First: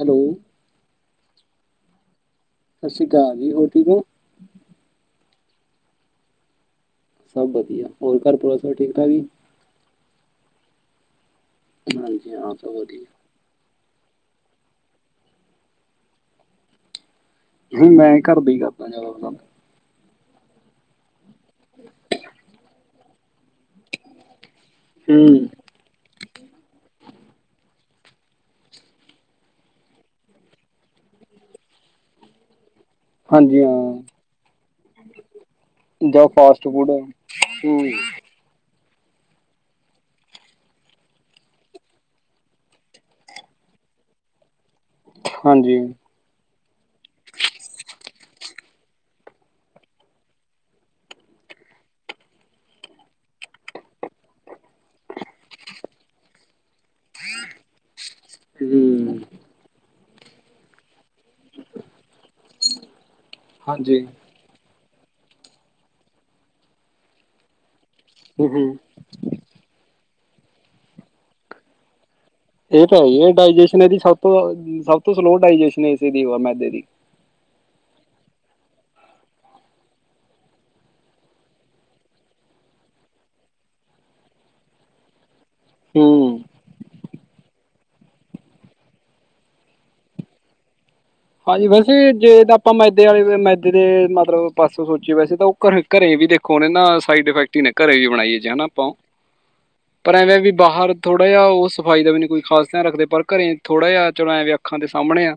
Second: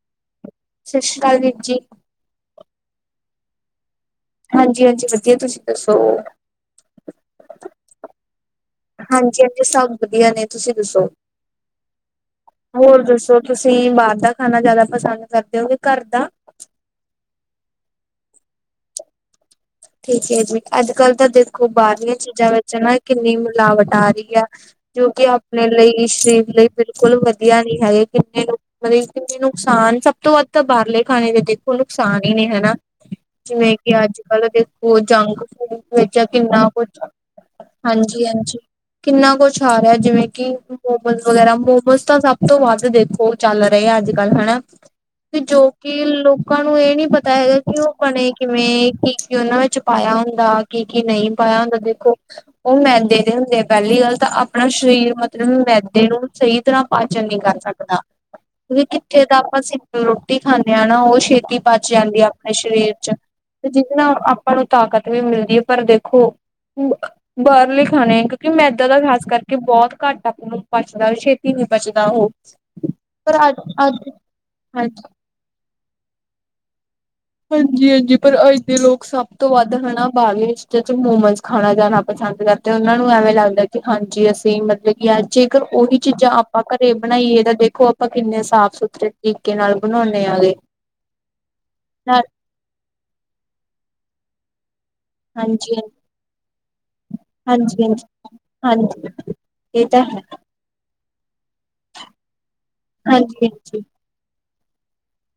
Hello ਸਤਿ ਸ੍ਰੀ ਅਕਾਲ ਵੀਰ ਜੀ। ਸਤਿ ਸ਼੍ਰੀ ਅਕਾਲ ਜੀ ਹੋਰ ਠੀਕ ਹੋ। ਹਾਂਜੀ- ਹਾਂਜੀ ਵਧੀਆ, ਤੁਸੀਂ ਦੱਸੋ? ਸਭ ਵਧੀਆ, ਹੋਰ ਘਰ ਪਰਿਵਾਰ ਸਭ ਠੀਕ -ਠਾਕ ਜੀ। ਜੀ ਐਥੇ ਸਭ ਵਧੀਆ ਨੇ ਤੁਸੀਂ ਦੱਸੋ। ਹਾਂਜੀ ਹਾਂ ਸਭ ਹੋਰ ਵਧੀਆ ਦੱਸੋ। ਤੁਸੀਂ ਬਾਹਰ ਦਾ ਖਾਣਾ ਜ਼ਿਆਦਾ ਪਸੰਦ ਕਰਦੇ ਹੋਗੇ ਘਰ ਦਾ। ਨਹੀਂ ਮੈਂ ਘਰਦਾ ਹੀ ਕਰਦਾ ਜਦ ਪੰ ਠੀਕ ਏ ਜੀ, ਅੱਜ ਕੱਲ ਤਾਂ ਦੇਖੋ ਬਾਹਰਲੀਆਂ ਚੀਜ਼ਾਂ ਵਿੱਚ ਨਾ ਕਿੰਨੀ ਮਿਲਾਵਟ ਆ ਰਹੀ ਹੈ। ਜੋ ਕਿ ਹੂੰ ਆਪਣੇ ਲਈ ਸਰੀਰ ਲਈ ਬਿਲਕੁਲ ਵਧੀਆ ਨੀ ਹੈਗੇ ਕਿੰਨੇ ਲੋਕ ਮਤਲਬ ਨੁਕਸਾਨ ਸਭ ਤੋਂ ਵੱਧ ਤਾਂ ਬਾਹਰਲੇ ਖਾਣੇ ਦੇ ਦੇਖੋ ਨੁਕਸਾਨ ਹੀ ਨੇ ਹੈਗਾ। ਹਾਂਜੀ ਜਿਵੇਂ ਕਿ ਹਾਂ ਅੱਜ ਕੱਲ੍ਹ ਦੇ ਹੋ ਜੰਕ ਫੂਡ ਵਿੱਚ ਜਾਂ ਫਾਸਟ ਕਿੰਨਾ ਕੁਛ। ਫੂਡ ਹੂੰ ਹਾਂਜੀ- ਹਾਂਜੀ। ਕਿੰਨਾ ਕੁਛ ਆ ਰਿਹਾ ਜਿਵੇਂ ਕਿ ਮੋਮੋਸ ਵਗੈਰਾ ਮੋਮੋਜ਼ ਤਾਂ ਸਭ ਤੋਂ ਵੱਧ ਦੇਖੋ ਚੱਲ ਰਹੇ ਆ ਅੱਜ ਕੱਲ ਹਨਾ ਤੇ ਜੋ ਹਾਂਜੀ ਕਿ ਲੋਕਾਂ ਨੂੰ ਇਹ ਨੀ ਪਤਾ ਹੈਗਾ ਕਿ ਉਹ ਬਣੇ ਕਿਵੇਂ ਕੀ ਕੀ ਉਹਨਾਂ ਵਿੱਚ ਪਾਇਆ ਹੁੰਦਾ ਕੀ ਕੀ ਨਹੀਂ ਪਾਇਆ ਹੁੰਦਾ ਦੇਖੋ ਉਹ ਮੈਦੇ ਦੇ ਹੁੰਦੇ ਆ ਪਹਿਲੀ ਗੱਲ ਤਾਂ ਆਪਣਾ ਸਰੀਰ ਮਤਲਬ ਮੈਦੇ ਨੂੰ ਸਹੀ ਤਰ੍ਹਾਂ ਪਾਚਨ ਨਹੀਂ ਕਰ ਸਕਦਾ ਕਿਉਂਕਿ ਹੂੰ ਕਿੱਥੇ ਤਾਂ ਆਪਾਂ ਰੋਟੀ ਖਾਂਦੇ ਹ ਨਾ ਉਹ ਛੇਤੀ ਪਚ ਜਾਂਦੀ ਆਪਣੇ ਸਰੀਰ ਚ ਹਾਂਜੀ ਨਾ ਆਪਾਂ ਨੂੰ ਤਾਕਤ ਵੀ ਮਿਲਦੀ ਹੈ ਪਰ ਦੇਖੋ ਬਾਹਰਲੇ ਖਾਣੇ ਆ ਕਿਉਂਕਿ ਮੈਦਾ ਦਾ ਖਾਸ ਕਰਕੇ ਬਹੁਤ ਘੱਟ ਆਪ ਨੂੰ ਪਚਦਾ ਛੇਤੀ ਨੀ ਪਚਦਾ ਉਹ ਇਹ ਤਾਂ ਹੈ ਹੈ ਪਰ ਅੱਜ ਡਾਇਜਸ਼ਨ ਇਹਦੀ ਅੱਜ ਸਭ ਤੋਂ ਸਭ ਹਾਂਜੀ ਤੋਂ ਸਲੋ ਡਾਇਜਸ਼ਨ ਇਸੇ ਦੀ ਮੈਦੇ ਦੀ ਹਾਂਜੀ ਹਾਂਜੀ ਪਰ ਅੱਜ ਦੇ ਲੋਕ ਸਭ ਤੋਂ ਵੱਧ ਹਨਾ ਬਾਹਰਲੇ ਚੀਜ਼ਾਂ ਚ ਮੋਮਸ ਖਾਣਾ ਜਾਣਾ ਪਸੰਦ ਕਰਦੇ ਤੇ ਉਹਨਾਂ ਨੂੰ ਐਵੇਂ ਲੱਗਦਾ ਕਿ ਹਾਂਜੀ ਅਸੀਂ ਮਤਲਬ ਕਿ ਜੇਕਰ ਉਹੀ ਚੀਜ਼ਾਂ ਹੂੰ ਆਪਾਂ ਘਰੇ ਬਣਾਈਏ ਤਾਂ ਦੇਖੋ ਆਪਾਂ ਕਿੰਨੇ ਸਾਫ਼ ਸੁਥਰੇ ਤਰੀਕੇ ਨਾਲ ਬਣਾਉਂਦੇ ਹੈਗੇ ਹਾਂਜੀ ਵੈਸੇ ਜੇ ਤਾਂ ਆਪਾਂ ਮੈਦੇ ਵਾਲੇ ਮੈਦੇ ਦੇ ਮਤਲਬ ਪਾਸ ਸੋਚੀ ਵੈਸੇ ਤਾਂ ਉਹ ਹਾਂਜੀ ਘਰੇ ਵੀ ਦੇਖੋ ਨਾ ਸਾਈਡ ਇਫੈਕਟ ਹੀ ਹਾਂਜੀ ਘਰੇ ਹਾਂਜੀ ਵੀ ਬਣਾਈਏ ਜੇ ਆਪਾਂ ਉਹ ਹਾਂਜੀ ਇਹ ਤਾਂ ਹੈ ਬਾਹਰ ਥੋੜਾ ਜਿਹਾ ਉਹ ਸਫ਼ਾਈ ਦਾ ਵੀ ਕੋਈ ਖਾਸ ਧਿਆਨ ਰੱਖਦੇ ਪਰ ਹਾਂਜੀ ਘਰੇ ਹਾਂਜੀ ਥੋੜਾ ਜਿਹਾ ਚਲੋ ਐ ਅੱਖਾਂ ਦੇ ਸਾਹਮਣੇ ਆ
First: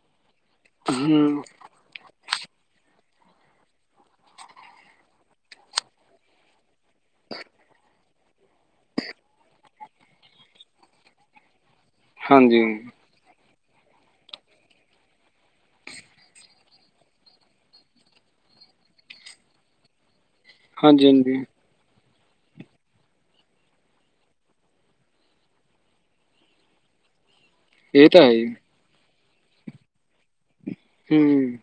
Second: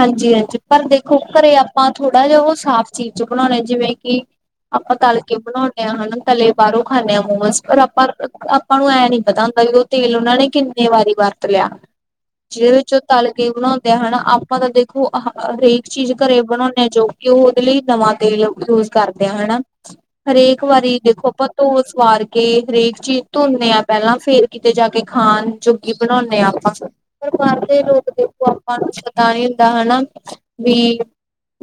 ਹਾਂਜੀ ਹਾਂਜੀ ਪਰ ਦੇਖੋ ਹੂੰ ਘਰੇ ਆਪ ਆਪਾਂ ਥੋੜਾ ਜਿਹਾ ਉਹ ਸਾਫ਼ ਚੀਜ਼ ਚ ਬਣਾਉਣੇ ਜਿਵੇਂ ਕਿ ਆਪਾਂ ਤਲ ਕੇ ਬਣਾਉਣੇ ਆ ਹਨਾ ਤਲੇ ਬਾਹਰੋਂ ਖਾਂਦੇ ਹਾਂ ਮੋਮਸ ਪਰ ਆਪਾਂ ਆਪਾਂ ਨੂੰ ਐਂ ਨੀ ਪਤਾ ਹੁੰਦਾ ਵੀ ਉਹ ਤੇਲ ਉਹਨਾਂ ਨੇ ਕਿੰਨੇ ਵਾਰੀ ਵਰਤ ਲਿਆ ਹਾਂਜੀ ਜਿਹਦੇ ਵਿੱਚ ਤਲ ਕੇ ਬਣਾਉਂਦੇ ਹਨਾ ਆਪ ਆਪਾਂ ਤਾਂ ਦੇਖੋ ਹਰੇਕ ਚੀਜ਼ ਘਰੇ ਬਣਾਉਂਦੇ ਆ ਜੋ ਕਿ ਉਹ ਉਹਦੇ ਲਈ ਨਵਾਂ ਤੇਲ ਯੂਜ ਕਰਦੇ ਆ ਹਨਾ ਹਰੇਕ ਵਾਰੀ ਹਾਂਜੀ ਦੇਖੋ ਹਾਂਜੀ ਆਪਾ ਧੋ ਸਵਾਰ ਕੇ ਹਰੇਕ ਚੀਜ਼ ਧੋਦੇ ਹਾਂ ਪਹਿਲਾਂ ਫੇਰ ਕਿਤੇ ਜਾ ਕੇ ਖਾਣ ਜੋਗੀ ਬਣਾਉਂਦੇ ਹਾਂ ਆਪਾਂ। ਪਰਿਵਾਰ ਦੇ ਇਹ ਲੋਕ ਤਾਂ ਹੈ ਜੀ ਦੇਖੋ ਆਪਾਂ ਨੂੰ ਪਤਾ ਨੀ ਹੁੰਦਾ ਹਨਾ ਵੀ। ਹੂੰ।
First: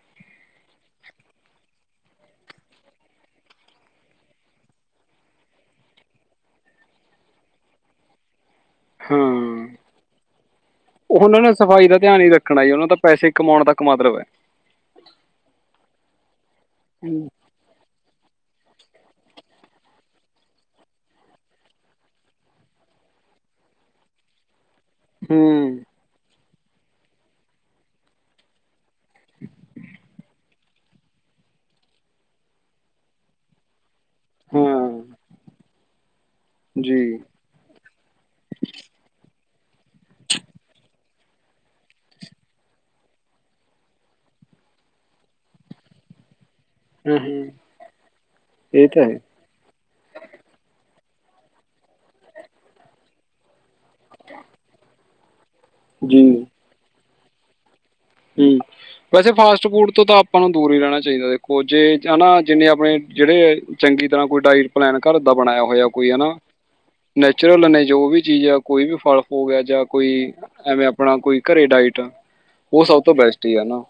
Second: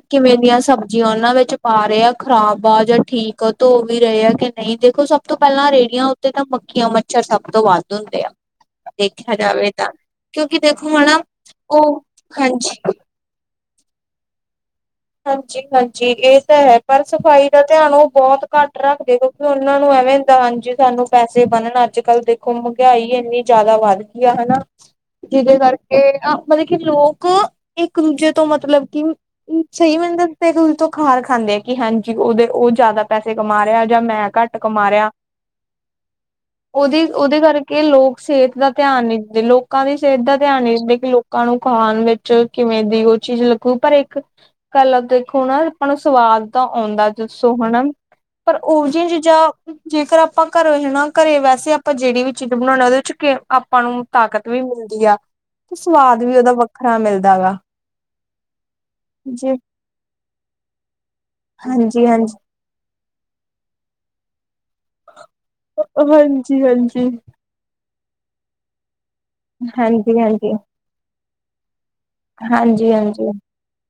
ਕਿਵੇਂ ਦੀਆਂ ਸਬਜ਼ੀਆਂ ਉਹਨਾਂ ਵਿੱਚ ਪਾ ਰਹੇ ਆ, ਖ਼ਰਾਬ ਆ ਜਾਂ ਠੀਕ ਆ ਧੋ ਵੀ ਰਹੇ ਆ ਕਿ ਨਹੀਂ ਦੇਖੋ। ਸਭ ਤੋਂ ਪਹਿਲਾਂ ਰੇੜੀਆਂ ਉੱਤੇ ਤਾਂ ਮੱਖੀਆਂ, ਮੱਛਰ ਸਭ ਤੋਂ ਵੱਧ ਹੁੰਦੇ ਆ। ਦੇਖਿਆ ਹਾਂ ਜਾਵੇ ਤਾਂ ਕਿਉਂਕਿ ਦੇਖੋ ਹਨਾ ਉਹਨਾਂ ਨੇ ਸਫਾਈ ਦਾ ਉਹ। ਧਿਆਨ ਹੀ ਰੱਖਣਾ ਜੀ ਹਾਂਜੀ ਉਹਨਾਂ ਦਾ ਪੈਸੇ ਕਮਾਉਣ ਤੱਕ ਮਤਲਬ ਹੈ। ਹਾਂਜੀ ਹਾਂਜੀ ਇਹ ਤਾਂ ਹੈ ਪਰ ਹੂੰ ਸਫ਼ਾਈ। ਦਾ ਧਿਆਨ ਉਹ ਬਹੁਤ ਘੱਟ ਰੱਖਦੇ ਕਿਉਂਕਿ ਉਹਨਾਂ ਨੂੰ ਐਵੇਂ ਹੁੰਦਾ ਹਾਂਜੀ ਸਾਨੂੰ ਪੈਸੇ ਬਣਨ ਅੱਜ ਕੱਲ੍ਹ ਦੇ। ਹੁਣ ਮਹਿੰਗਾਈ ਐਨੀਂ ਜ਼ਿਆਦਾ ਵੱਧ ਗਈ ਆ ਹਨਾ। ਜਿਹਦੇ ਹੂੰ ਕਰਕੇ ਮਤਲਬ ਕਿ ਲੋਕ ਇੱਕ ਦੂਜੇ ਤੋਂ ਮਤਲਬ ਕਿ। ਹੂੰ। ਸਹੀ ਮਿਹਨਤ ਤੋਂ ਖਾਰ ਖਾਂਦੇ ਆ ਕਿ ਹਾਂਜੀ ਉਹਦੇ ਉਹ ਜ਼ਿਆਦਾ। ਪੈਸੇ ਕਮਾ ਰਿਹਾ ਜਾਂ ਮੈਂ ਘੱਟ ਕਮਾ ਰਿਹਾ ਹਾਂ ਜੀ ਉਹਦੀ ਉਹਦੇ ਕਰਕੇ। ਕਿ ਲੋਕ ਸਿਹਤ ਦਾ ਧਿਆਨ ਨੀ ਦਿੰਦੇ, ਲੋਕਾਂ ਦੀ ਸਿਹਤ ਦਾ ਧਿਆਨ ਨੀ ਦਿੰਦੇ, ਕਿ ਲੋਕਾਂ ਨੂੰ ਖਾਣ ਵਿੱਚ। 'ਚ ਕਿਵੇਂ ਦੀ ਉਹ ਚੀਜ਼ ਲੱਗੂ ਪਰ ਇੱਕ। ਪਹਿਲਾਂ ਦੇਖੋ ਹਨਾ ਆਪਾਂ ਨੂੰ ਸਵਾਦ ਤਾਂ ਆਉਂਦਾ ਹੂੰ ਹੂੰ ਦੱਸੋ ਹਨਾ ਪਰ ਇਹ ਉਹੋ ਤਾਂ ਜਿਹੀਆਂ ਹੈ ਚੀਜ਼ਾਂ। ਜੇਕਰ ਆਪਾਂ ਘਰੇ ਹਨਾ ਘਰੇ ਵੈਸੇ ਆਪਾਂ ਜਿਹੜੀ ਵੀ ਚੀਜ਼ ਬਣਾਉਂਦੇ ਉਹਦੇ 'ਚ ਆਪਾਂ ਨੂੰ। ਤਾਕਤ ਵੀ ਮਿਲਦੀ ਆਂ ਤੇ ਜੀ ਸਵਾਦ ਵੀ ਉਹਦਾ ਵੱਖਰਾ ਮਿਲਦਾ ਵਾ। ਹੂੰ ਵੈਸੇ ਜੀ ਫਾਸਟ ਫੂਡ ਤੋਂ ਤਾਂ ਆਪਾਂ ਨੂੰ ਦੂਰ ਹੀ ਰਹਿਣਾ ਚਾਹੀਦਾ ਦੇਖੋ ਜੇ ਹਾਂਜੀ ਹਾਂਜੀ ਹਨਾ। ਜਿੰਨੇ ਆਪਣੇ ਜਿਹੜੇ ਚੰਗੀ ਤਰ੍ਹਾਂ ਕੋਈ ਡਾਇਟ ਪਲੈਨ ਘਰ ਦਾ ਬਣਾਇਆ ਹੋਇਆ ਕੋਈ ਹਨਾ। ਹਾਂਜੀ ਹਾਂਜੀ ਨੈਚੁਰਲ ਨੇ ਜੋ ਵੀ ਚੀਜ਼ ਆ ਜਾਂ ਕੋਈ ਵੀ ਫ਼ਲ ਹੋ ਗਿਆ ਜਾਂ ਕੋਈ ਹਾਂਜੀ ਹਾਂਜੀ ਐਵੇਂ। ਬਣਾ ਕੋਈ ਘਰੇ ਡਾਇਟ। ਉਹ ਹਾਂਜੀ ਸਭ ਤੋਂ ਹਾਂਜੀ ਬੈਸਟ ਹੀ ਆ ਨਾ,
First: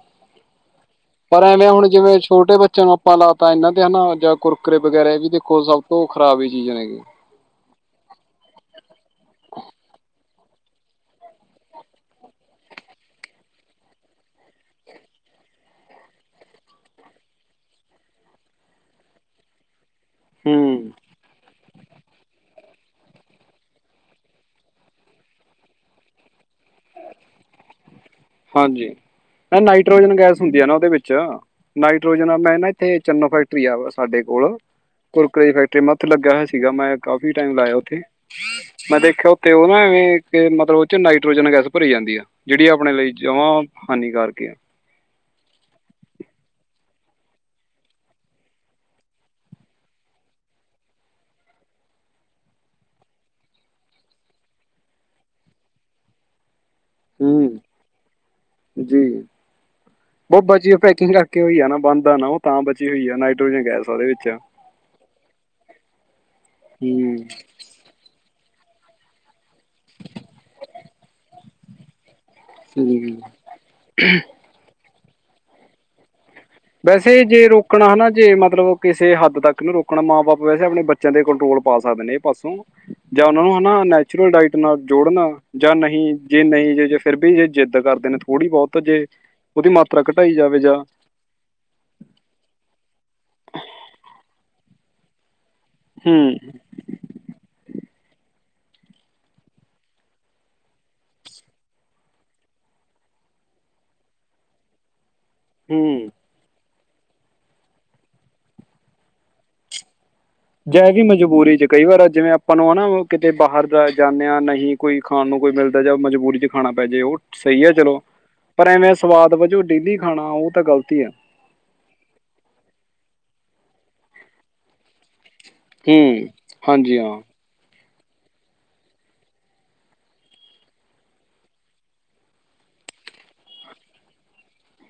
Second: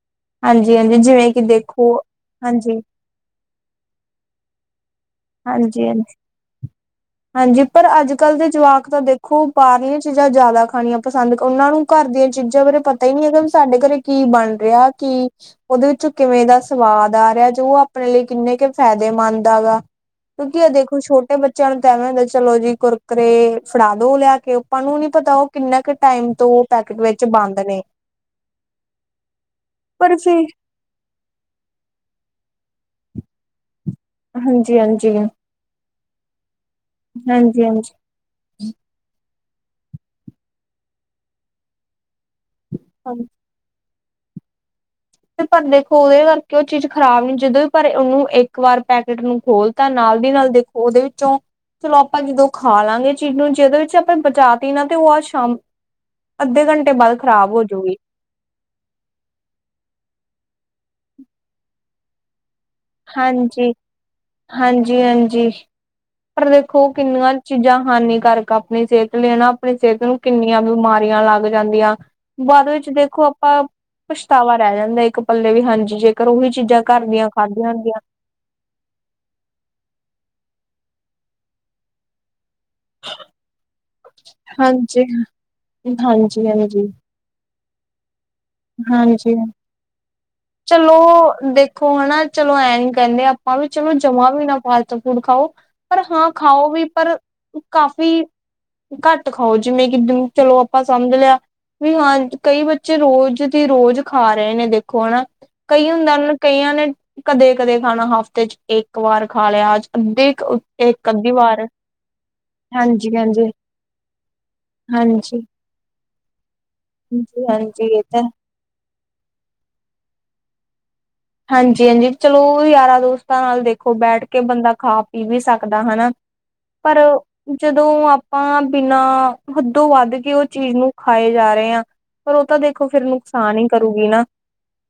ਹਾਂਜੀ ਹਾਂਜੀ ਜਿਵੇਂ ਕਿ ਪਰ ਐਵੇਂ ਹੁਣ ਦੇਖੋ ਜਿਵੇਂ ਛੋਟੇ ਹਾਂਜੀ ਬੱਚਿਆਂ ਨੂੰ। ਆਪਾਂ ਲਾ ਤਾਂ ਇਹਨਾਂ ਤੇ ਹਨਾ ਜਾਂ ਕੁਰਕਰੇ ਵਗੈਰਾ ਵੀ ਦੇਖੋ ਸਭ ਹਾਂਜੀ ਹਾਂਜੀ ਤੋਂ ਖ਼ਰਾਬ ਹੀ ਚੀਜ਼ ਨੇ ਗੇ। ਹਾਂਜੀ ਪਰ ਅੱਜ ਕੱਲ੍ਹ ਦੇ ਜਵਾਕ ਤਾਂ ਦੇਖੋ ਬਾਹਰਲੀਆਂ ਚੀਜ਼ਾਂ ਜ਼ਿਆਦਾ ਖਾਣੀਆਂ ਪਸੰਦ ਉਹਨਾਂ ਨੂੰ। ਘਰ ਦੀਆਂ ਚੀਜ਼ਾਂ ਬਾਰੇ ਪਤਾ ਹੀ ਨਹੀਂ ਹੈਗਾ ਵੀ ਸਾਡੇ ਘਰੇ ਕੀ ਬਣ ਰਿਹਾ ਕੀ। ਉਹਦੇ ਵਿੱਚੋਂ ਕਿਵੇਂ ਦਾ ਸਵਾਦ ਆ ਰਿਹਾ ਜੋ ਉਹ ਆਪਣੇ ਲਈ ਕਿੰਨੇ ਕੁ ਫਾਇਦੇਮੰਦ ਆ ਗਾ। ਕਿਉਂਕਿ ਇਹ ਹੂੰ ਦੇਖੋ। ਛੋਟੇ ਬੱਚਿਆਂ ਨੂੰ ਤਾਂ ਐਵੇਂ ਹੁੰਦਾ ਚਲੋ ਜੀ ਕੁਰਕਰੇ ਫੜਾ ਦੋ ਲਿਆ ਕੇ ਆਪਾਂ ਨੂੰ ਨੀ ਪਤਾ ਉਹ। ਕਿੰਨਾ ਕੁ ਟਾਈਮ ਤੋਂ ਉਹ ਪੈਕਟ ਵਿੱਚ ਬੰਦ ਨੇ। ਹਾਂਜੀ ਇਹ ਪਰ ਨਾਈਟ੍ਰੋਜਨ ਗੈਸ ਫਿਰ ਹੁੰਦੀ ਆ ਨਾ ਉਹਦੇ ਵਿੱਚ। ਨਾਈਟ੍ਰੋਜਨ ਮੈਂ ਨਾ ਇੱਥੇ ਚੰਨੋ ਫੈਕਟਰੀ ਆਂ ਸਾਡੇ ਕੋਲ ਹਾਂਜੀ ਹਾਂਜੀ ਕੁਰਕਰੇ ਦੀ ਫੈਕਟਰੀ। ਉੱਥੇ ਲੱਗਿਆ ਹੋਇਆ ਸੀਗਾ ਮੈਂ ਕਾਫ਼ੀ ਟਾਈਮ ਹਾਂਜੀ ਲਾਇਆ ਹਾਂਜੀ ਉੱਥੇ। ਮੈਂ ਦੇਖਿਆ ਉੱਥੇ ਉਹ ਨਾ ਐਵੇਂ ਮਤਲਬ ਉਹ 'ਚ ਨਾਈਟ੍ਰੋਜਨ ਗੈਸ ਭਰੀ ਜਾਂਦੀ ਆਂ। ਜਿਹੜੀ ਆਪਣੇ ਲਈ ਜਮਾਂ ਹਾਨੀਕਾਰਕ ਆਂ। ਤੇ ਪਰ ਦੇਖੋ ਉਹਦੇ ਕਰਕੇ ਉਹ ਚੀਜ਼ ਖ਼ਰਾਬ ਨੀਂ ਜਦੋਂ ਵੀ ਪਰ ਉਹਨੂੰ ਇੱਕ ਵਾਰ ਪੈਕੇਟ ਨੂੰ ਖੋਲ ਤਾਂ ਨਾਲ ਦੀ ਨਾਲ ਦੇਖੋ। ਉਹਦੇ ਵਿੱਚੋਂ। ਚਲੋ ਆਪਾਂ ਜਦੋਂ ਖਾ ਲਾਂਗੇ ਚੀਜ਼ ਨੂੰ ਜੇ ਉਹਦੇ ਵਿੱਚੋਂ ਆਪਾਂ ਬਚਾਤੀ ਨਾ ਤੇ ਉਹ ਆਹ ਸ਼ਾਮ। ਅੱਧੇ ਘੰਟੇ ਬਾਅਦ ਹੂੰ ਖ਼ਰਾਬ ਹੋਜੂਗੀ। ਜੀ। ਉਹ ਬਚੀ ਹੋਈ ਪੈਕਿੰਗ ਰੱਖ ਕੇ ਉਹੀਂ ਹੈ ਨਾ ਬੰਦ ਨਾ ਉਹ। ਤਾਂ ਬਚੀ ਹੋਈ ਆ ਨਾਈਟ੍ਰੋਜਨ ਹਾਂਜੀ ਗੈਸ ਉਹਦੇ ਵਿੱਚ। ਹਾਂਜੀ ਹਾਂਜੀ ਪਰ ਦੇਖੋ ਹਮ ਕਿੰਨੀਆਂ ਚੀਜ਼ਾਂ ਹਾਨੀਕਾਰਕ। ਨੇ ਆਪਣੀ ਸਿਹਤ ਲਈ ਹਨਾ ਆਪਣੀ ਸਿਹਤ ਨੂੰ ਕਿੰਨੀਆਂ ਬਿਮਾਰੀਆਂ ਲੱਗ ਜਾਂਦੀਆਂ। ਬਾਅਦ ਵਿੱਚ ਹਮ ਦੇਖੋ ਆਪਾਂ ਪਛਤਾਵਾ ਰਹਿ ਜਾਂਦਾ ਇੱਕ ਪੱਲੇ ਵੀ ਹਾਂਜੀ ਜੇਕਰ ਉਹੀ ਚੀਜ਼ਾਂ। ਘਰ ਵੈਸੇ ਦੀਆਂ ਜੇ ਖਾਧੀਆਂ ਰੋਕਣਾ ਹੁੰਦੀਆਂ ਹਨਾ ਜੇ ਮਤਲਬ। ਕਿਸੇ ਹੱਦ ਤੱਕ ਇਹਨੂੰ ਰੋਕਣਾ ਮਾਂ ਬਾਪ ਵੈਸੇ ਆਪਣੇ ਬੱਚਿਆਂ ਦੇ ਕੰਟਰੋਲ ਪਾ ਸਕਦੇ ਨੇ ਇਹ ਪਾਸੋਂ। ਜਾਂ ਉਹਨਾ ਨੂੰ ਹਨਾ ਨੈਚੁਰਲ ਡਾਇਟ ਨਾਲ ਹਾਂਜੀ ਜੋੜਨਾ ਜਾਂ ਨਹੀਂ ਜੇ ਹਾਂਜੀ ਨਹੀਂ ਜੇ ਹਾਂਜੀ ਜੇ। ਫਿਰ ਵੀ ਜੇ ਜਿੱਦ ਕਰਦੇ ਨੇ ਥੋੜ੍ਹੀ ਬਹੁਤ ਜੇ ਹਾਂਜੀ ਉਹਦੀ ਮਾਤਰਾ ਘਟਾਈ ਜਾਵੇ ਜਾਂ। ਓ ਨਾ ਚਲੋ ਐਂ ਨ ਕਹਿੰਦੇ ਆਪਾਂ ਵੀ ਚਲੋ ਜਮਾ ਵੀ ਨਾ ਫਾਸਟ ਫੂਡ ਖਾਓ ਪਰ ਹਾਂ ਹਮ ਖਾਓ ਵੀ ਪਰ ਕਾਫ਼ੀ ਘੱਟ ਖਾਓ ਜਿਵੇਂ ਕਿ ਚਲੋ ਆਪਾਂ ਸਮਝ ਲਿਆ ਵੀ ਹਾਂ ਕਈ ਬੱਚੇ ਰੋਜ਼ ਸੀ ਰੋਜ਼ ਖਾ ਰਹੇ ਨੇ ਦੇਖੋ ਹੈਨਾ ਕਈ ਹਮ ਹੁੰਦਾ ਹਨ ਕਈਆਂ ਨੇ ਕਦੇ -ਕਦੇ ਖਾਣਾ ਹਫ਼ਤੇ ਚ ਇਕ ਵਾਰ ਖਾ ਲਿਆ ਅੱਜ ਅੱਧੇ ਜੇ ਵੀ ਇੱਕ ਅੱਧੀ ਮਜਬੂਰੀ ਚ ਕਈ ਵਾਰ ਜਿਵੇਂ ਆਪਾਂ ਨੂੰ ਹੈ ਨਾ ਹਾਂਜੀ ਕਿਤੇ ਹਾਂਜੀ ਬਾਹਰ ਦਾ ਜਾਂਦੇ ਹਾਂ ਨਹੀਂ ਕੋਈ ਖਾਣ ਨੂੰ ਹਾਂਜੀ ਕੋਈ ਮਿਲਦਾ ਜਾ ਮਜਬੂਰੀ ਚ ਖਾਣਾ ਪੈ ਜਾਏ ਉਹ ਸਹੀ ਹੈ ਹਾਂਜੀ ਚਲੋ ਇਹ ਤਾਂ ਪਰ ਐਵੇਂ ਸਵਾਦ ਵਜੋਂ ਡੇਲੀ ਖਾਣਾ ਉਹ ਤਾਂ ਗਲਤੀ ਆ ਹਾਂਜੀ -ਹਾਂਜੀ ਚਲੋ ਯਾਰਾਂ ਦੋਸਤਾਂ ਨਾਲ ਦੇਖੋ ਬੈਠ ਕੇ ਬੰਦਾ ਖਾ ਪੀ ਵੀ ਸਕਦਾ ਬੰਦਾ ਹੂੰ ਹਨਾ ਪਰ ਹਾਂਜੀ ਹਾਂ ਜਦੋਂ ਆਪਾਂ ਬਿਨਾਂ ਹੱਦੋਂ ਵੱਧ ਕੇ ਉਹ ਚੀਜ਼ ਨੂੰ ਖਾਏ ਜਾ ਰਹੇ ਹਾਂ ਪਰ ਉਹ ਤਾਂ ਦੇਖੋ ਫਿਰ ਨੁਕਸਾਨ ਹੀ ਕਰੂਗੀ ਨਾ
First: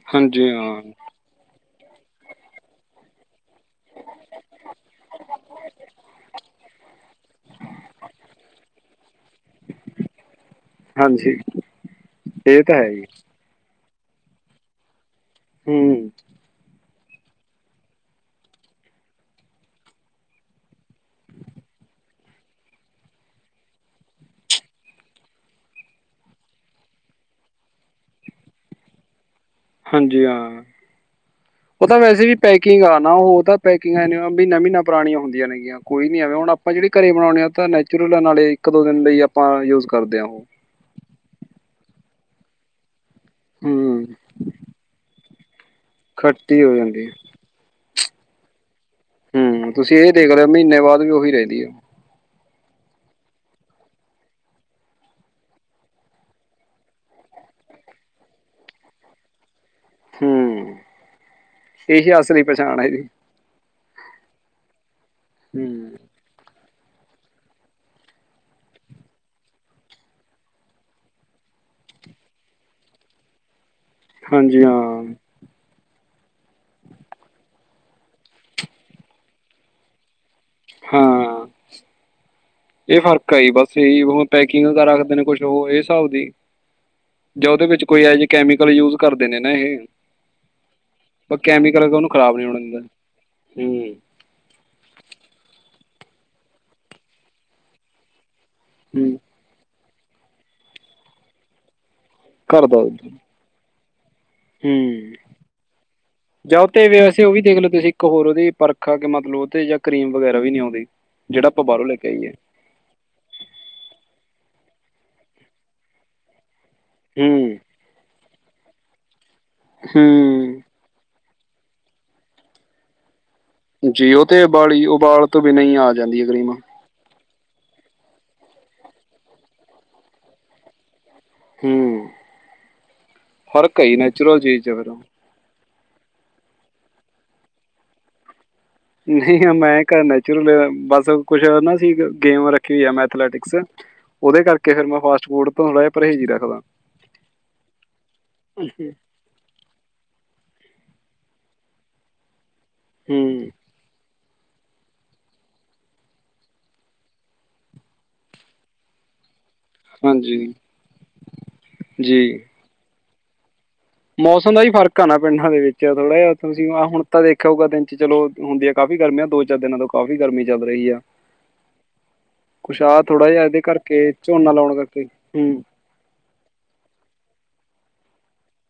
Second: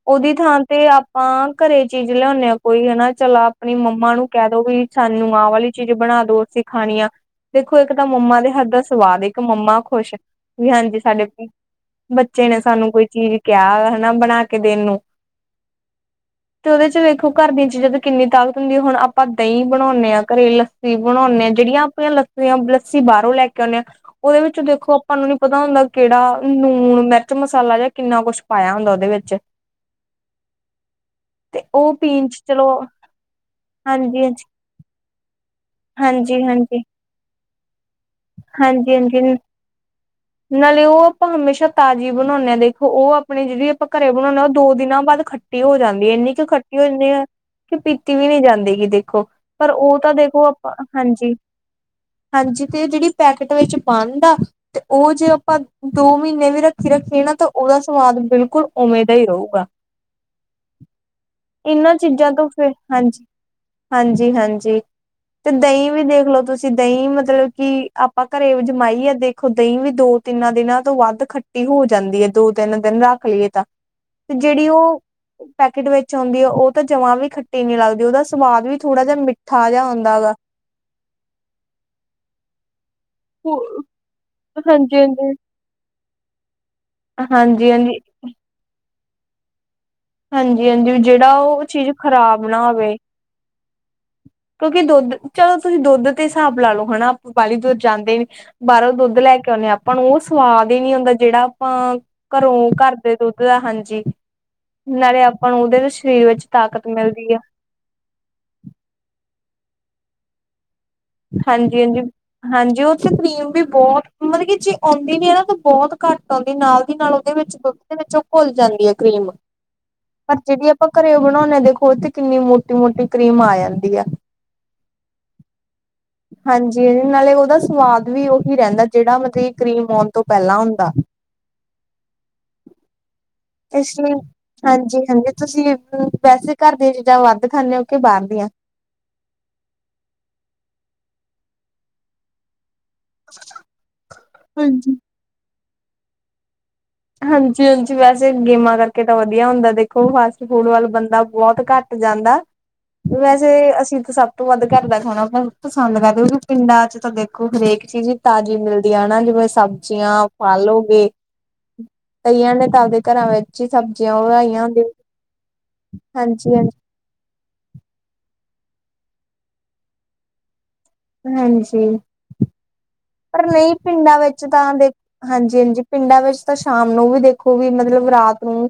ਉਹਦੀ ਹਾਂਜੀ ਥਾਂ ਹਾਂ ਤੇ ਆਪਾਂ ਘਰੇ ਚੀਜ਼ ਲਿਆਉਦੇ ਹਾਂ ਕੋਈ ਹਨਾ ਚਲਾ ਆਪਣੀ ਮੰਮਾ ਨੂੰ ਕਹਿ ਦੋ ਵੀ ਸਾਨੂੰ ਆਹ ਵਾਲੀ ਚੀਜ਼ ਬਣਾ ਦੋ ਅਸੀਂ ਖਾਣੀ ਆ ਦੇਖੋ ਇੱਕ ਤਾਂ ਮੰਮਾ ਦੇ ਹੱਥ ਦਾ ਸਵਾਦ ਇੱਕ ਮੰਮਾ ਖੁਸ਼ ਵੀ ਹਾਂਜੀ ਸਾਡੇ ਬੱਚੇ ਨੇ ਇਹ ਤਾਂ ਹੈ ਸਾਨੂੰ ਜੀ ਕੋਈ ਚੀਜ਼ ਕਿਹਾ ਹਨਾ ਬਣਾ ਕੇ ਦੇਣ ਨੂੰ। ਹੂੰ। ਤੇ ਉਹਦੇ ਚ ਵੇਖੋ ਘਰ ਦੀਆਂ ਚੀਜ਼ਾਂ ਤੇ ਕਿੰਨੀ ਤਾਕਤ ਹੁੰਦੀ ਹੈ ਹੁਣ ਆਪਾਂ ਦਹੀਂ ਬਣਾਉਂਨੇ ਹਾਂ ਘਰੇਲ ਲ ਸੀ ਬਣਾਉਂਦੇ ਹਾਂ ਜਿਹੜੀਆਂ ਆਪਣੀਆਂ ਲੱਸੀਆਂ ਲੱਸੀ ਬਾਹਰੋਂ ਲੈ ਕੇ ਆਉਂਦੇ ਹਾਂ ਉਹਦੇ ਵਿੱਚ ਦੇਖੋ ਆਪਾਂ ਨੂੰ ਨੀ ਪਤਾ ਹੁੰਦਾ ਕਿਹੜਾ ਲੂਣ ਮਿਰਚ ਮਸਾਲਾ ਜਾਂ ਕਿੰਨਾ ਕੁਛ ਪਾਇਆ ਹੁੰਦਾ ਉਹਦੇ ਵਿੱਚ ਹਾਂਜੀ ਹਾਂ ਤੇ ਉਹ ਪਤਾ ਵੈਸੇ ਪੀਣ ਵੀ ਚ ਚਲੋ ਪੈਕਿੰਗ ਆ ਨਾ ਉਹ ਤਾਂ ਪੈਕਿੰਗ ਹਾਂਜੀ ਹਾਂਜੀ ਮਹੀਨਾ- ਮਹੀਨਾ ਪੁਰਾਣੀਆਂ ਹੁੰਦੀਆਂ ਨੇਗੀਆਂ। ਕੋਈ ਨੀ ਐਵੇਂ ਹਾਂਜੀ ਹੁਣ ਆਪਾਂ ਹਾਂਜੀ ਜਿਹੜੀ ਘਰੇ ਬਣਾਉਣੇ ਆ ਤਾਂ ਨੈਚੁਰਲ ਆ ਨਾਲੇ ਇੱਕ- ਦੋ ਹਾਂਜੀ ਦਿਨ ਲਈ ਹਾਂਜੀ ਆਪਾਂ ਯੂਜ ਕਰਦੇ ਹਾਂ ਉਹ ਨਾਲੇ ਉਹ ਆਪਾਂ ਹਮੇਸ਼ਾ ਤਾਜ਼ੀ ਬਣਾਉਂਨੇ ਹਾਂ ਦੇਖੋ ਉਹ ਆਪਣੀ ਜਿਹੜੀ ਆਪਾਂ ਹੂੰ ਘਰੇ ਬਣਾਉਂਦੇ ਹਾਂ ਉਹ ਦੋ ਦਿਨਾਂ ਬਾਅਦ ਖੱਟ ਖਟੀ ਹੋ ਜਾਂਦੀ ਹੈ ਇੰਨੀ ਕੁ ਹੋ ਖੱਟੀ ਜਾਂਦੀ ਹੋਨੀ ਹੈ। ਆ ਕਿ ਪੀਤੀ ਵੀ ਨਹੀਂ ਜਾਂਦੀਗੀ ਦੇਖੋ, ਪਰ ਹੂੰ ਤੁਸੀਂ ਉਹ ਇਹ ਤਾਂ ਦੇਖ ਦੇਖੋ ਲਓ ਆਪਾਂ ਮਹੀਨੇ ਬਾਅਦ ਵੀ ਉਹੀ ਹਾਂਜੀ ਰਹਿੰਦੀ ਹੈ ਹਾਂਜੀ ਤੇ ਜਿਹੜੀ ਪੈਕਟ ਵਿੱਚ ਬੰਦ ਆ ਤੇ ਉਹ ਜੇ ਆਪਾਂ ਦੋ ਮਹੀਨੇ ਵੀ ਰੱਖੀ ਰੱਖੀਏ ਨਾ ਤਾਂ ਉਹਦਾ ਸਵਾਦ ਬਿਲਕੁਲ ਉਵੇਂ ਦਾ ਹੀ ਰਹੂੰਗਾ। ਹੂੰ ਇਹਨਾਂ ਇਹੀ ਚੀਜ਼ਾਂ ਅਸਲੀ ਤੋਂ ਫੇਰ, ਪਛਾਣ ਹੈ ਇਹਦੀ ਹਾਂਜੀ ਹਾਂਜੀ -ਹਾਂਜੀ ਤੇ ਦਹੀਂ ਹੂੰ ਵੀ ਦੇਖਲੋ ਤੁਸੀਂ, ਦਹੀਂ ਮਤਲਬ ਕਿ ਆਪਾਂ ਘਰੇ ਜਮਾਈਏ ਦੇਖੋ ਦਹੀਂ ਵੀ ਦੋ- ਤਿੰਨਾਂ ਦਿਨਾਂ ਤੋਂ ਵੱਧ ਖੱਟੀ ਹੋ ਜਾਂਦੀ ਹੈ। ਦੋ- ਤਿੰਨ ਦਿਨ ਰੱਖ ਲਈਏ ਤਾਂ, ਤੇ ਹਾਂਜੀ ਜਿਹੜੀ ਉਹ ਹਾਂ ਪੈਕਟ ਵਿੱਚ ਆਉਂਦੀ ਹੈ ਉਹ ਤਾਂ ਜਮਾਂ ਵੀ ਖੱਟੀ ਨੀ ਲੱਗਦੀ ਉਹਦਾ ਸਵਾਦ ਵੀ ਥੋੜਾ ਜਿਹਾ ਮਿੱਠਾ ਜਿਹਾ ਹੁੰਦਾ ਹੈਗਾ। ਹਾਂ। ਇਹ ਫਰਕ ਆਈ ਬਸ ਇਹੀ ਓਹ ਪੈਕਿੰਗ ਵਗੈਰਾ ਹਾਂਜੀ ਰੱਖਦੇ ਨੇ ਹਾਂਜੀ ਕੁਛ ਹੋਰ ਇ ਹਿਸਾਬ ਦੀ ਜਾਂ ਉਹਦੇ ਹਾਂਜੀ ਵਿੱਚ ਹਾਂਜੀ ਕੋਈ ਇਹੋ ਜਿਹੇ ਕੈਮੀਕਲ ਯੂਜ ਕਰਦੇ ਨੇ ਨਾ ਇਹ। ਹਾਂਜੀ -ਹਾਂਜੀ ਪਰ ਜਿਹੜਾ ਉਹ ਕੈਮੀਕਲ ਚੀਜ਼ ਉਹਨੂੰ ਖ਼ਰਾਬ ਖਰਾਬ ਨਹੀਂ ਹੋਣ ਨਾ ਦਿੰਦਾ ਹੋਵੇ। ਹੂੰ ਕਿਉਂਕਿ ਦੁੱਧ ਚਲੋ ਤੁਸੀਂ ਦੁੱਧ ਦੇ ਹਿਸਾਬ ਲਾ ਲੋ ਹਨਾ, ਆਪ ਬਾਹਲੀ ਦੁੱਰ ਜਾਂਦੇ ਨੇ ਬਾਹਰੋਂ ਹੂੰ ਦੁੱਧ ਲੈ ਕੇ ਆਉਂਣੇ ਹਾਂ ਆਪਾਂ ਉਹ ਸਵਾਦ ਹੀ ਨੀ ਹੁੰਦਾ, ਜਿਹੜਾ ਆਪਾਂ ਘਰੋਂ ਘਰ ਦੇ ਦੁੱਧ ਧਾ ਹਾਂਜੀ। ਹੂੰ ਨਾਲੇ ਆਪਾਂ ਨੂੰ ਉਹਦੇ ਸਰੀਰ ਵਿੱਚ ਜਾ ਉ ਤਾਕਤ ਤੇਵੇ ਵੈਸੇ ਉਹ ਮਿਲਦੀ ਆ ਵੀ ਦੇਖ ਲੋ ਤੁਸੀਂ। ਇੱਕ ਹੋਰ ਉਹਦੀ ਪਰਖ ਹਾ ਕੇ ਮਤਲਬ ਓ ਤੇ ਜਾਂ ਕਰੀਮ ਵਗੈਰਾ ਵੀ ਨੀ ਆਉਂਦੀ। ਜਿਹੜਾ ਆਪਾਂ ਹਾਂਜੀ ਬਾਹਰੋਂ ਲੈ -ਹਾਂਜੀ, ਕੇ ਆਈਏ ਹਾਂਜੀ ਉਹ ਕਰੀਮ ਵੀ ਬਹੁਤ ਮਤਲਬ ਕਿ ਜੇ ਆਉਂਦੀ ਵੀ ਐ ਨ ਹੈ ਨਾ ਤਾਂ ਬਹੁਤ ਘੱਟ ਆਉਂਦੀ ਨਾਲ ਦੀ ਨਾਲ ਉਹਦੇ ਵਿੱਚ ਹੂੰ ਦੁੱ ਦੇ ਵਿੱਚੋਂ ਘੁੱਲ ਜਾਂਦੀ ਹੈ ਕਰੀਮ, ਪਰ ਹੂੰ ਜਿਹੜੀ ਆਪਾਂ ਘਰੇਓ ਬਣਾਉਂਣੇ ਦੇਖੋ ਕਿੰਨੀ ਮੋਟੀ- ਮੋਟੀ ਕਰੀਮ ਆ ਜਾਂਦੀ ਆ ਜੀ ਉਹ ਤੇ ਉਬਾਲੀ ਉਬਾਲ ਤੋਂ ਬਿਨਾਂ ਵੀ ਆ ਜਾਂਦੀ ਐ ਕਰੀਮ। ਜਿਹ ਨਾਲੇ ਉਹਦਾ ਸਵਾਦ ਵੀ ਉਹੀ ਰਹਿੰਦਾ ਜਿਹੜਾ ਮਤਲਬ ਕਰੀਮ ਆਉਣ ਤੋਂ ਪਹਿਲਾਂ ਹੁੰਦਾ। ਹੂੰ ਫਰਕ ਏ ਇਸ ਈ ਲਈ ਨੈਚੁਰਲ ਚੀਜ਼ ਚ ਹਾਂਜੀ-ਹਾਂਜੀ ਤੁਸੀਂ ਵੈਸੇ ਘਰ ਦੀਆਂ ਚੀਜ਼ਾਂ ਵੱਧ ਖਾਂਦੇੇ ਹੋ ਕਿ ਬਾਹਰ ਦੀਆਂ? ਨਹੀਂ ਮੈਂ ਘਰ ਨੈਚੁਰਲ ਬਸ ਕੁਛ ਨਾ ਸੀ ਗੇਮ ਰੱਖੀ ਹੋਈ ਆ ਮੈਂ। ਅਥਲੈਟਿਕਸ ਉਹਦੇ ਕਰਕੇ ਫੇਰ ਹਾਂਜੀ। ਮੈਂ ਫਾਸਟ ਫੂਡ ਤੋਂ ਥੋੜਾ ਜਹਾ ਪਰਹੇਜ਼ ਹੀ ਰੱਖਦਾ। ਹਾਂਜੀ-ਹਾਂਜੀ ਵੈਸੇ ਗੇਮਾਂ ਕਰਕੇ ਤਾਂ ਵਧੀਆ ਹੁੰਦਾ ਦੇਖੋ ਫਾਸਟ ਫੂਡ ਵੱਲ ਬੰਦਾ ਬਹੁਤ ਘੱਟ ਜਾਂਦਾ। ਹੂੰ ਵੈਸੇ ਅਸੀਂ ਤਾਂ ਸਭ ਤੋ ਵੱਧ ਘਰ ਦਾ ਖਾਣਾ ਆਪ ਪਸੰਦ ਕਰਦੇ ਉਂਕ ਪਿੰਡਾਂ ਚ ਤਾਂ ਦੇਖੋ ਹਰੇਕ ਚੀਜ਼ ਤਾਜ਼ੀ ਮਿਲਦੀ ਹੈ ਹਨਾ ਜਿਵੇਂ ਸਭ ਸਬੀਆਂ, ਹਾਂਜੀ ਫਲ ਹੋ ਗਏ ਜੀ ਕਈਆਂ ਨੇ ਤਾਂ ਆਪਦੇ ਘਰਾਂ ਵਿੱਚ ਹੀ ਸਬਜ਼ੀਆਂ ਮੌਸਮ ਦਾ ਉਗਾਈਆਂ ਹੀ ਹੁੰਦੀਆਂ ਫਰਕ ਆ ਨਾ ਪਿੰਡਾਂ ਦੇ ਵਿੱਚ ਥੋੜਾ ਜਿਹਾ, ਤੁਸੀਂ ਹਾਂਜੀ-ਹਾਂਜੀ, ਹੁਣ ਤਾਂ ਦੇਖਿਆ ਕਦੇ ਚਲੋ ਹੁੰਦੀ ਆ ਕਾਫ਼ੀ ਗਰਮੀ ਆ ਦੋ- ਚਾਰ ਦਿਨਾਂ ਤੋਂ ਕਾਫ਼ੀ ਗਰਮੀ ਚੱਲ ਰਹੀ ਆ। ਹਾਂਜੀ। ਕੁੱਛ ਆ ਥੋੜਾ ਪਰ ਨਹੀਂ ਪਿੰਡਾਂ ਵਿੱਚ ਤਾਂ ਦੇਖ, ਹੂੰ ਹਾਂਜੀ-ਹਾਂਜੀ। ਪਿੰਡਾਂ ਵਿੱਚ ਤਾਂ ਸ਼ਾਮ ਨੂੰ ਵੀ ਦੇਖੋ ਵੀ ਮਤਲਬ ਰਾਤ ਨੂੰ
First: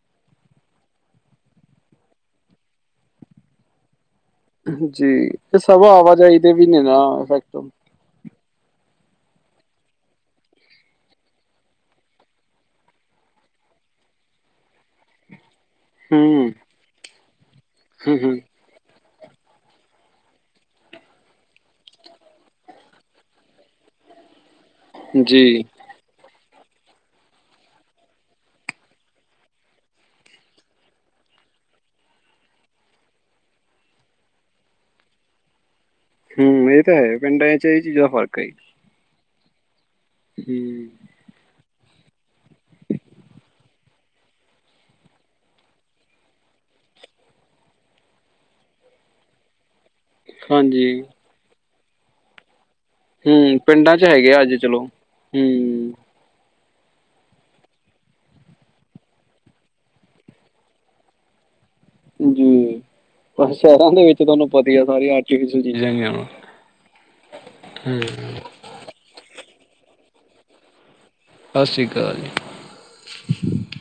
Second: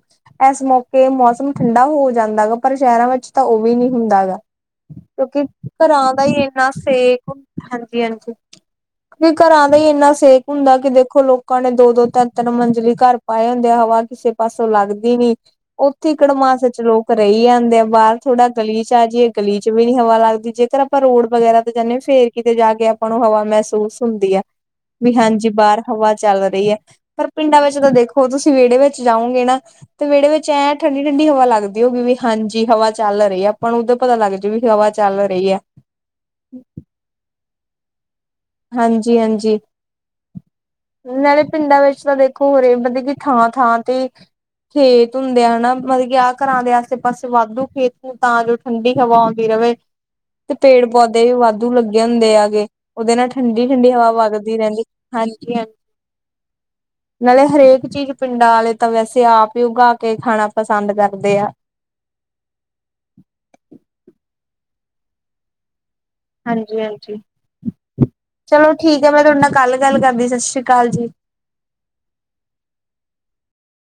ਇਸ ਮੌਕੇ ਮੌਸਮ ਠੰਡਾ ਹੋ ਜਾਂਦਾ ਗਾ, ਪਰ ਸ਼ਹਿਰਾਂ ਵਿੱਚ ਤਾਂ ਉਹ ਵੀ ਨਹੀਂ ਹੁੰਦਾ ਹੇਗਾ। ਜੀ ਕਿਉਂਕਿ ਇਹ ਸਭ ਘਰਾਂ ਦਾ ਆਵਾਜਾਈ ਹੀ ਦੇ ਵੀ ਇੰਨਾ ਨੇ ਨਾ ਸੇਕ ਇਫੈਕਟ ਹਾਂਜੀ, ਹਾਂਜੀ। ਘਰਾਂ ਦਾ ਹੀ ਇੰਨਾ ਸੇਕ ਹੁੰਦਾ ਕਿ ਦੇਖੋ ਲੋਕਾਂ ਨੇ ਦੋ, ਦੋ ਤਿੰਨ, ਤਿੰਨ ਮੰਜਲੀ ਘਰ ਪਾਏ ਹੁੰਦੇ ਆ ਹਵਾ ਕਿਸੇ ਪਾਸੋਂ ਲੱਗਦੀ ਨੀ। ਉੱਥੇ ਹੀ ਹੂੰ, ਕੜਮਾੱਸ ਚ ਲੋਕ ਰਹੀ ਜਾਂਦੇ ਆ ਹੂੰ, ਬਾਹਰ ਥੋੜਾ ਹੂੰ, ਗਲੀ ਚ ਆ ਜਾਈਏ ਗਲੀ ਚ ਵੀ ਨੀ ਹਵਾ ਲੱਗਦੀ ਜੇਕਰ ਆਪਾਂ ਰੋਡ ਵਗੈਰਾ ਤੇ ਜਾਂਦੇ ਹਾਂ ਫੇਰ ਕਿਤੇ ਜਾ ਕੇ ਆਪਾਂ ਨੂੰ ਹਵਾ ਮਹਿਸੂਸ ਹੁੰਦੀ ਆ ਵੀ ਹਾਂਜੀ ਜੀ। ਬਾਹਰ ਹਵਾ ਚੱਲ ਰਹੀ ਹੈ ਪਰ ਪਿੰਡਾਂ ਵਿੱਚ ਤਾਂ ਦੇਖੋ ਤੁਸੀਂ ਵਿਹੜੇ ਵਿੱਚ ਜਾਓਗੇ ਨਾ ਤੇ ਵਿਹੜੇ ਵਿੱਚ ਐਂ ਠੰਡੀ ਠੰਡੀ ਹਵਾ ਲੱਗਦੀ ਹੋਗੀ ਵੀ ਹਾਂਜੀ ਹਵਾ ਚੱਲ ਰਹੀ ਹੈ ਆਪਾਂ ਨੂੰ ਉਧਰ ਪਤਾ ਲੱਗ ਜੂ ਵੀ ਹਵਾ ਚੱਲ ਰਹੀ ਹੈ। ਹੂੰ, ਇਹ ਤਾਂ ਹੈ ਪਿੰਡ ਚ ਇਹ ਚੀਜ਼ ਦਾ ਫਰਕ ਆਈ। ਹਾਂਜੀ, ਹਾਂਜੀ। ਹੂੰ। ਨਾਲੇ ਪਿੰਡਾਂ ਵਿੱਚ ਤਾਂ ਦੇਖੋ ਹੋਰੇ ਮਤਲਬ ਕਿ ਥਾਂ, ਥਾਂ ਤੇ ਖੇਤ ਹੁੰਦੇ ਆ ਹਨਾ ਮਤਲਬ ਕਿ ਆਹ ਘਰਾਂ ਦੇ ਆਸੇ ਪਾਸੇ ਵਾਧੂ ਖੇਤ ਨੂੰ ਤਾਂ ਜੋ ਠੰਡੀ ਹਵਾ ਆਉਂਦੀ ਰਹੇ ਤੇ ਪੇੜ ਹਾਂਜੀ। ਪੌਦੇ ਵੀ ਵਾਧੂ ਲੱਗੇ ਹੁੰਦੇ ਆਗੇ ਉਹਦੇ ਨਾਲ ਹੂੰ, ਠੰਡੀ ਠੰਡੀ ਪਿੰਡਾਂ 'ਚ ਹਵਾ ਹੈਗੇ ਆ ਅੱਜ ਵਗਦੀ ਚਲੋ ਰਹਿੰਦੀ ਹੂੰ, ਹਾਂਜੀ, ਹਾਂਜੀ। ਨਾਲੇ ਹਰੇਕ ਚੀਜ਼ ਪਿੰਡਾਂ ਵਾਲੇ ਤਾਂ ਵੈਸੇ ਆਪ ਹੀ ਉਗਾ ਕੇ ਖਾਣਾ ਪਸੰਦ ਕਰਦੇ ਆ। ਜੀ, ਪਰ ਸ਼ਹਿਰਾਂ ਦੇ ਵਿੱਚ ਤੁਹਾਨੂੰ ਪਤੀ ਆ ਸਾਰੀ ਆਰਟੀਫਿਸ਼ਅਲ ਚੀਜ਼ਾਂ ਹੈਗੀਆਂ। ਹਾਂਜੀ, ਹਾਂਜੀ ਚਲੋ ਠੀਕ ਹੈ ਮੈਂ ਤੁਹਾਡੇ ਨਾਲ ਕੱਲ ਗੱਲ ਕਰਦੀ ਸਤਿ ਸ੍ਰੀ ਅਕਾਲ ਜੀ। ਸਤਿ ਸ਼੍ਰੀ ਅਕਾਲ ਜੀ।